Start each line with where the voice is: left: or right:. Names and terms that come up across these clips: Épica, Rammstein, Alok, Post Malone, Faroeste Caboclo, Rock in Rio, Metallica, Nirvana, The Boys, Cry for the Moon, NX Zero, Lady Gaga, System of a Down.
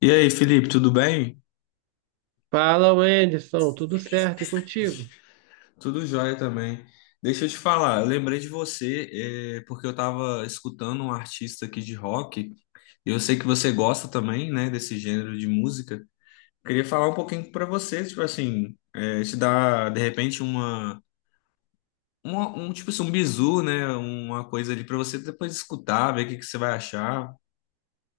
left: E aí, Felipe, tudo bem?
right: Fala, Wenderson, tudo certo e contigo?
left: Tudo jóia também. Deixa eu te falar, eu lembrei de você, porque eu estava escutando um artista aqui de rock, e eu sei que você gosta também, né, desse gênero de música. Queria falar um pouquinho para você, tipo assim, te dar, de repente, tipo assim, um bizu, né, uma coisa ali para você depois escutar, ver o que que você vai achar.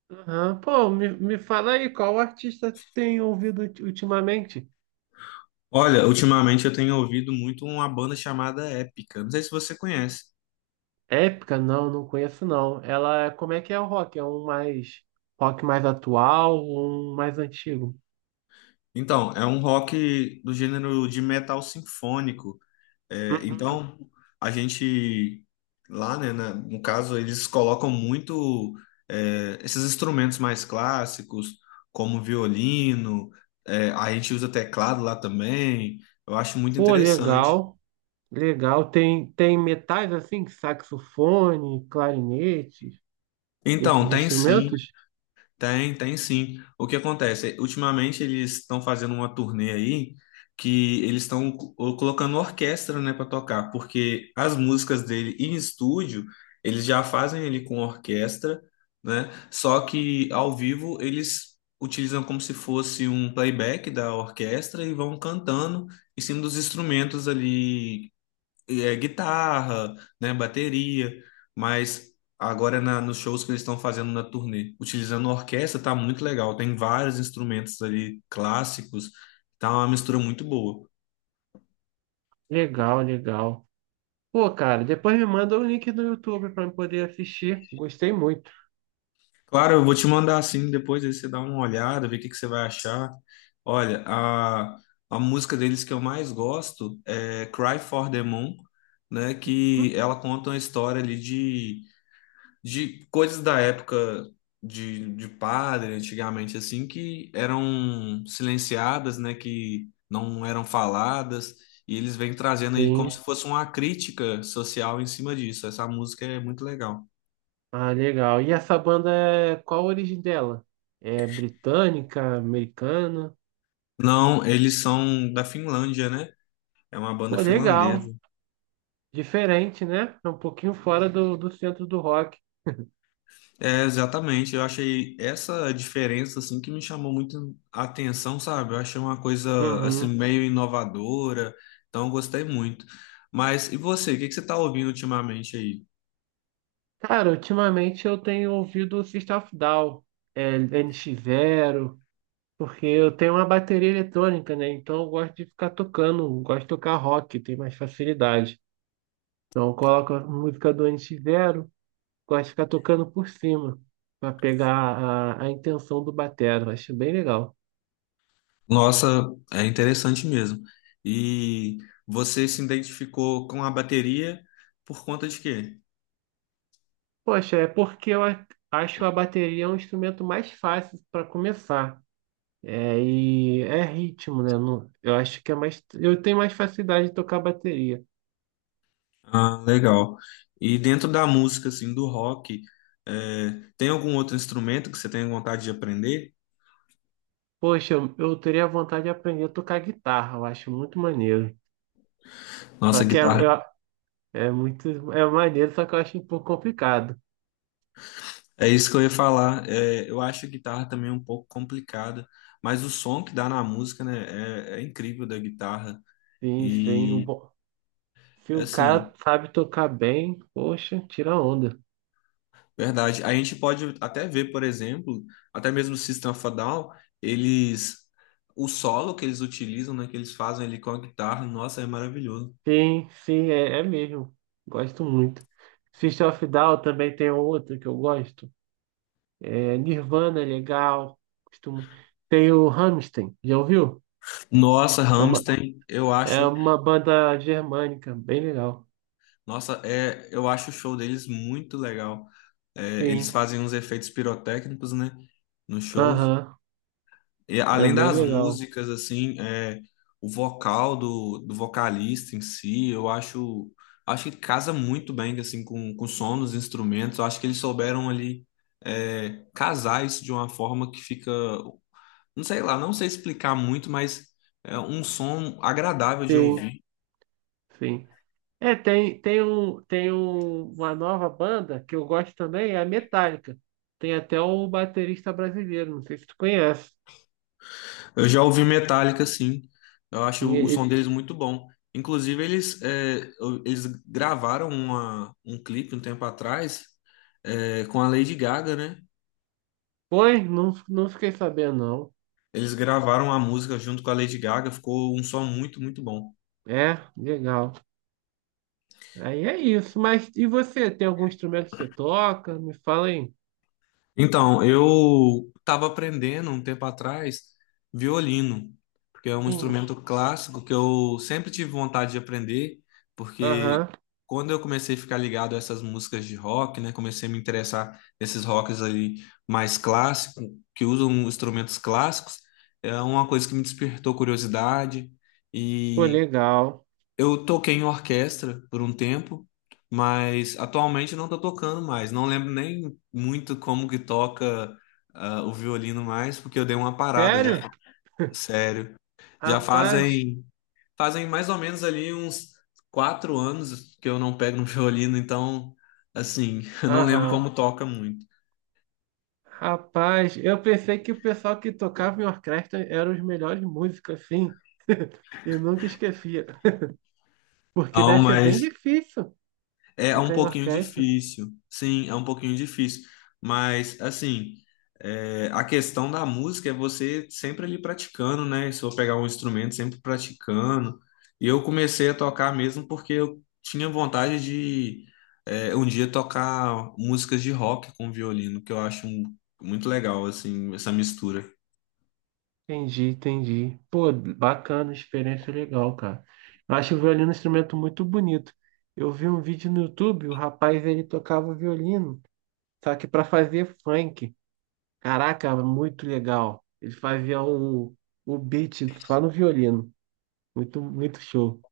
right: Aham. Pô, me fala aí, qual artista tu tem ouvido ultimamente?
left: Olha, ultimamente eu tenho ouvido muito uma banda chamada Épica, não sei se você conhece.
right: Épica? Não, conheço não. Ela, como é que é o rock? É um mais rock mais atual ou um mais antigo?
left: Então, é um rock do gênero de metal sinfônico.
right: Uhum.
left: Então, a gente lá, né, no caso, eles colocam muito esses instrumentos mais clássicos, como violino, a gente usa teclado lá também. Eu acho muito
right: Pô,
left: interessante.
right: legal, legal. Tem metais assim, saxofone, clarinete,
left: Então,
right: esses
left: tem sim.
right: instrumentos?
left: Tem sim. O que acontece? Ultimamente eles estão fazendo uma turnê aí que eles estão colocando orquestra, né, para tocar, porque as músicas dele em estúdio eles já fazem ele com orquestra, né? Só que ao vivo eles utilizam como se fosse um playback da orquestra e vão cantando em cima dos instrumentos ali e é guitarra, né, bateria, mas agora nos shows que eles estão fazendo na turnê, utilizando orquestra, tá muito legal. Tem vários instrumentos ali clássicos, tá uma mistura muito boa.
right: Legal, legal. Pô, cara, depois me manda o link do YouTube para eu poder assistir. Gostei muito.
left: Claro, eu vou te mandar assim depois, aí você dá uma olhada, ver o que que você vai achar. Olha, a música deles que eu mais gosto é Cry for the Moon, né, que ela conta uma história ali de coisas da época de padre, antigamente, assim, que eram silenciadas, né, que não eram faladas, e eles vêm trazendo aí como se
right: Sim.
left: fosse uma crítica social em cima disso. Essa música é muito legal.
right: Ah, legal. E essa banda é qual a origem dela? É britânica, americana?
left: Não, eles são da Finlândia, né? É uma banda
right: Pô, legal.
left: finlandesa.
right: Diferente, né? É um pouquinho fora do centro do rock.
left: É, exatamente. Eu achei essa diferença assim que me chamou muito a atenção, sabe? Eu achei uma coisa assim
right: Uhum.
left: meio inovadora, então eu gostei muito. Mas e você, o que que você está ouvindo ultimamente aí?
right: Cara, ultimamente eu tenho ouvido o System of a Down, NX Zero, porque eu tenho uma bateria eletrônica, né? Então eu gosto de ficar tocando, gosto de tocar rock, tem mais facilidade. Então eu coloco a música do NX. Gosto de ficar tocando por cima, para pegar a intenção do batero. Acho bem legal.
left: Nossa, é interessante mesmo. E você se identificou com a bateria por conta de quê?
right: Poxa, é porque acho a bateria um instrumento mais fácil para começar. É, e é ritmo, né? Eu acho que é mais. Eu tenho mais facilidade de tocar bateria.
left: Ah, legal. E dentro da música assim do rock, é, tem algum outro instrumento que você tem vontade de aprender?
right: Poxa, eu teria vontade de aprender a tocar guitarra, eu acho muito maneiro. Só
left: Nossa,
right: que
left: guitarra.
right: é muito. É maneiro, só que eu acho um pouco complicado.
left: É isso que eu ia falar. É, eu acho a guitarra também um pouco complicada, mas o som que dá na música, né, é incrível da guitarra.
right: Sim, sim.
left: E,
right: Se o cara
left: assim,
right: sabe tocar bem, poxa, tira onda.
left: verdade. A gente pode até ver, por exemplo, até mesmo o System of a Down, eles. O solo que eles utilizam, né, que eles fazem ali com a guitarra, nossa, é maravilhoso.
right: Sim, sim, é mesmo. Gosto muito. System of a Down também tem outra que eu gosto. É, Nirvana é legal. Costumo... Tem o Rammstein, já ouviu?
left: Nossa,
right: É uma,
left: Rammstein, eu
right: é
left: acho,
right: uma banda germânica, bem legal.
left: nossa, eu acho o show deles muito legal. É, eles
right: Sim,
left: fazem uns efeitos pirotécnicos, né, nos shows.
right: aham,
left: E
right: é
left: além
right: bem
left: das
right: legal.
left: músicas, assim, o vocal do vocalista em si, eu acho, que casa muito bem, assim, com o som dos instrumentos. Eu acho que eles souberam ali, casar isso de uma forma que fica, não sei lá, não sei explicar muito, mas é um som agradável de
right: Sim,
left: ouvir.
right: sim. É, uma nova banda que eu gosto também, é a Metallica. Tem até o baterista brasileiro, não sei se tu conhece.
left: Eu já ouvi Metallica, sim. Eu acho
right: Sim,
left: o som deles muito bom. Inclusive, eles gravaram um clipe um tempo atrás, com a Lady Gaga, né?
right: Oi, não, não fiquei sabendo, não.
left: Eles gravaram a música junto com a Lady Gaga, ficou um som muito, muito bom.
right: É, legal. Aí é isso. Mas e você? Tem algum instrumento que você toca? Me fala aí.
left: Então, eu estava aprendendo um tempo atrás violino, porque é um
right: Sim.
left: instrumento clássico que eu sempre tive vontade de aprender, porque
right: Aham.
left: quando eu comecei a ficar ligado a essas músicas de rock, né, comecei a me interessar nesses rocks ali mais clássicos, que usam instrumentos clássicos, é uma coisa que me despertou curiosidade.
right: Pô, legal.
left: Eu toquei em orquestra por um tempo, mas atualmente não tô tocando mais. Não lembro nem muito como que toca o violino mais, porque eu dei uma parada já,
right: Sério?
left: sério. Já
right: Rapaz.
left: fazem mais ou menos ali uns 4 anos que eu não pego no violino, então assim, eu não lembro
right: Aham.
left: como toca muito.
right: Rapaz, eu pensei que o pessoal que tocava em orquestra eram os melhores músicos, assim. E nunca esquecia. Porque
left: Não,
right: deve ser bem
left: mas
right: difícil
left: é um
right: tocar em
left: pouquinho
right: orquestra.
left: difícil, sim, é um pouquinho difícil, mas assim, a questão da música é você sempre ali praticando, né? Se eu pegar um instrumento, sempre praticando. E eu comecei a tocar mesmo porque eu tinha vontade de um dia tocar músicas de rock com violino, que eu acho muito legal, assim, essa mistura.
right: Entendi, entendi. Pô, bacana, experiência legal, cara. Eu acho o violino um instrumento muito bonito. Eu vi um vídeo no YouTube, o rapaz ele tocava violino, só que para fazer funk. Caraca, muito legal. Ele fazia o beat só no violino. Muito, muito show.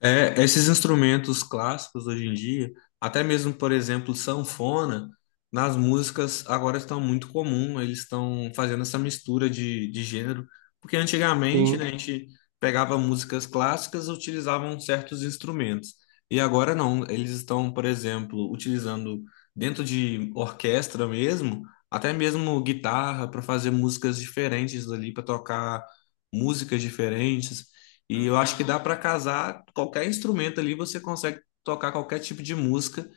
left: É, esses instrumentos clássicos hoje em dia, até mesmo, por exemplo, sanfona, nas músicas agora estão muito comum, eles estão fazendo essa mistura de gênero, porque antigamente, né, a
right: Sim.
left: gente pegava músicas clássicas e utilizavam certos instrumentos, e agora não, eles estão, por exemplo, utilizando dentro de orquestra mesmo, até mesmo guitarra para fazer músicas diferentes ali, para tocar músicas diferentes, e eu acho que
right: Aham.
left: dá para casar qualquer instrumento ali, você consegue tocar qualquer tipo de música.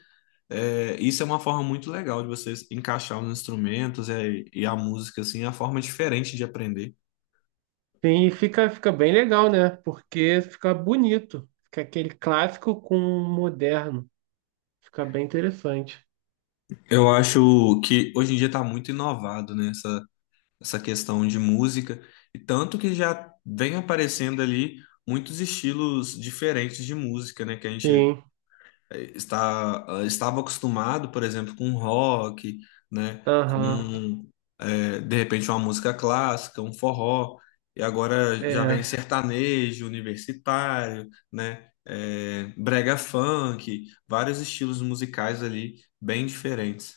left: É, isso é uma forma muito legal de você encaixar os instrumentos e a música, assim, é a forma diferente de aprender.
right: Sim, e fica bem legal, né? Porque fica bonito. Fica aquele clássico com o moderno. Fica bem interessante.
left: Eu acho que hoje em dia está muito inovado, né, essa questão de música, e tanto que já vem aparecendo ali muitos estilos diferentes de música, né, que a gente
right: Sim.
left: estava acostumado, por exemplo, com rock, né?
right: Aham.
left: De repente, uma música clássica, um forró, e agora já vem
right: É.
left: sertanejo, universitário, né? Brega funk, vários estilos musicais ali bem diferentes.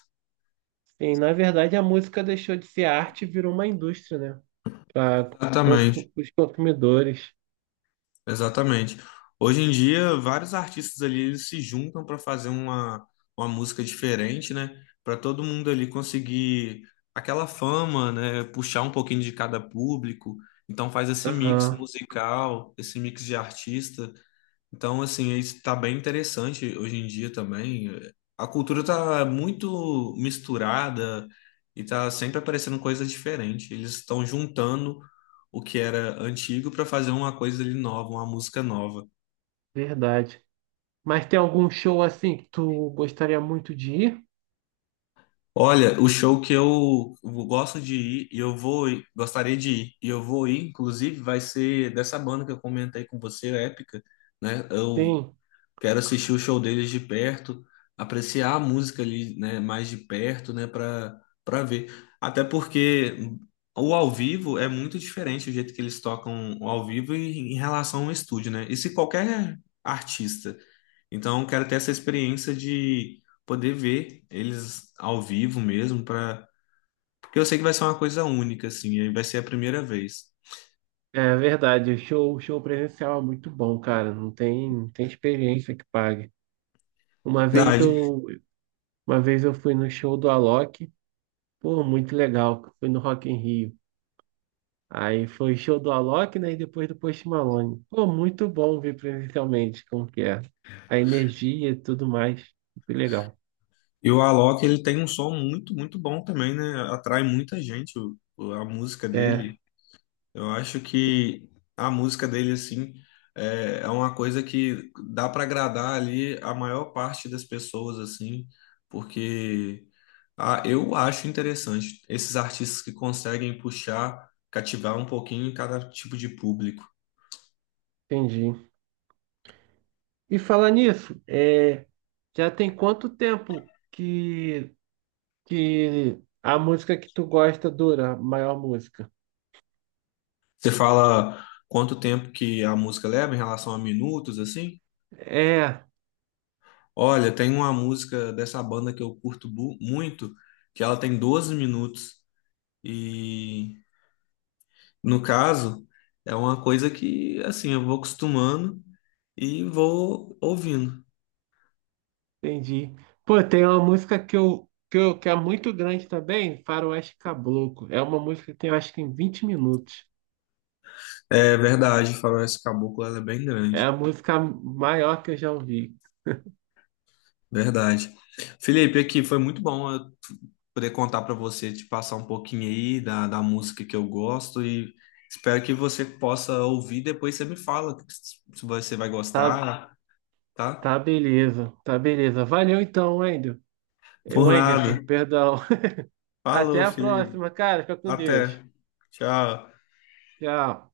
right: Sim, na verdade, a música deixou de ser arte e virou uma indústria, né? Para os
left: Exatamente.
right: consumidores.
left: Exatamente. Hoje em dia, vários artistas ali eles se juntam para fazer uma música diferente, né? Para todo mundo ali conseguir aquela fama, né? Puxar um pouquinho de cada público. Então faz esse mix
right: Aham,
left: musical, esse mix de artista. Então, assim, isso tá bem interessante hoje em dia também. A cultura tá muito misturada e tá sempre aparecendo coisas diferentes. Eles estão juntando o que era antigo para fazer uma coisa ali nova, uma música nova.
right: verdade. Mas tem algum show assim que tu gostaria muito de ir?
left: Olha, o show que eu gosto de ir e eu vou ir, gostaria de ir e eu vou ir, inclusive, vai ser dessa banda que eu comentei com você, Épica, né? Eu
right: Sim,
left: quero assistir o show deles de perto, apreciar a música ali, né, mais de perto, né, para ver. Até porque o ao vivo é muito diferente o jeito que eles tocam o ao vivo em relação ao estúdio, né? E se qualquer artista. Então, quero ter essa experiência de poder ver eles ao vivo mesmo para porque eu sei que vai ser uma coisa única assim, e vai ser a primeira vez.
right: é verdade. O show presencial é muito bom, cara. Não tem experiência que pague. Uma vez
left: Verdade.
right: eu, uma vez eu fui no show do Alok. Pô, muito legal. Fui no Rock in Rio. Aí foi show do Alok, né? E depois do Post Malone. Pô, muito bom ver presencialmente como que é. A energia e tudo mais. Que legal.
left: E o Alok, ele tem um som muito, muito bom também, né? Atrai muita gente a música
right: É,
left: dele. Eu acho que a música dele, assim, é uma coisa que dá para agradar ali a maior parte das pessoas, assim, porque eu acho interessante esses artistas que conseguem puxar, cativar um pouquinho em cada tipo de público.
right: entendi. E falar nisso, já tem quanto tempo que a música que tu gosta dura, a maior música?
left: Você fala quanto tempo que a música leva em relação a minutos, assim?
right: É,
left: Olha, tem uma música dessa banda que eu curto muito, que ela tem 12 minutos. E, no caso, é uma coisa que, assim, eu vou acostumando e vou ouvindo.
right: entendi. Pô, tem uma música que é muito grande também, Faroeste Caboclo. É uma música que tem, eu acho que em 20 minutos.
left: É verdade, Faroeste Caboclo, ela é bem
right: É
left: grande.
right: a música maior que eu já ouvi.
left: Verdade. Felipe, aqui foi muito bom eu poder contar para você, te passar um pouquinho aí da música que eu gosto e espero que você possa ouvir. Depois você me fala se você vai
right: Tá,
left: gostar, tá?
right: tá beleza, tá beleza. Valeu então, Wendel. Eh,
left: Por
right: Wenderson,
left: nada.
right: perdão. Até
left: Falou,
right: a
left: Felipe.
right: próxima, cara. Fica com Deus.
left: Até. Tchau.
right: Tchau.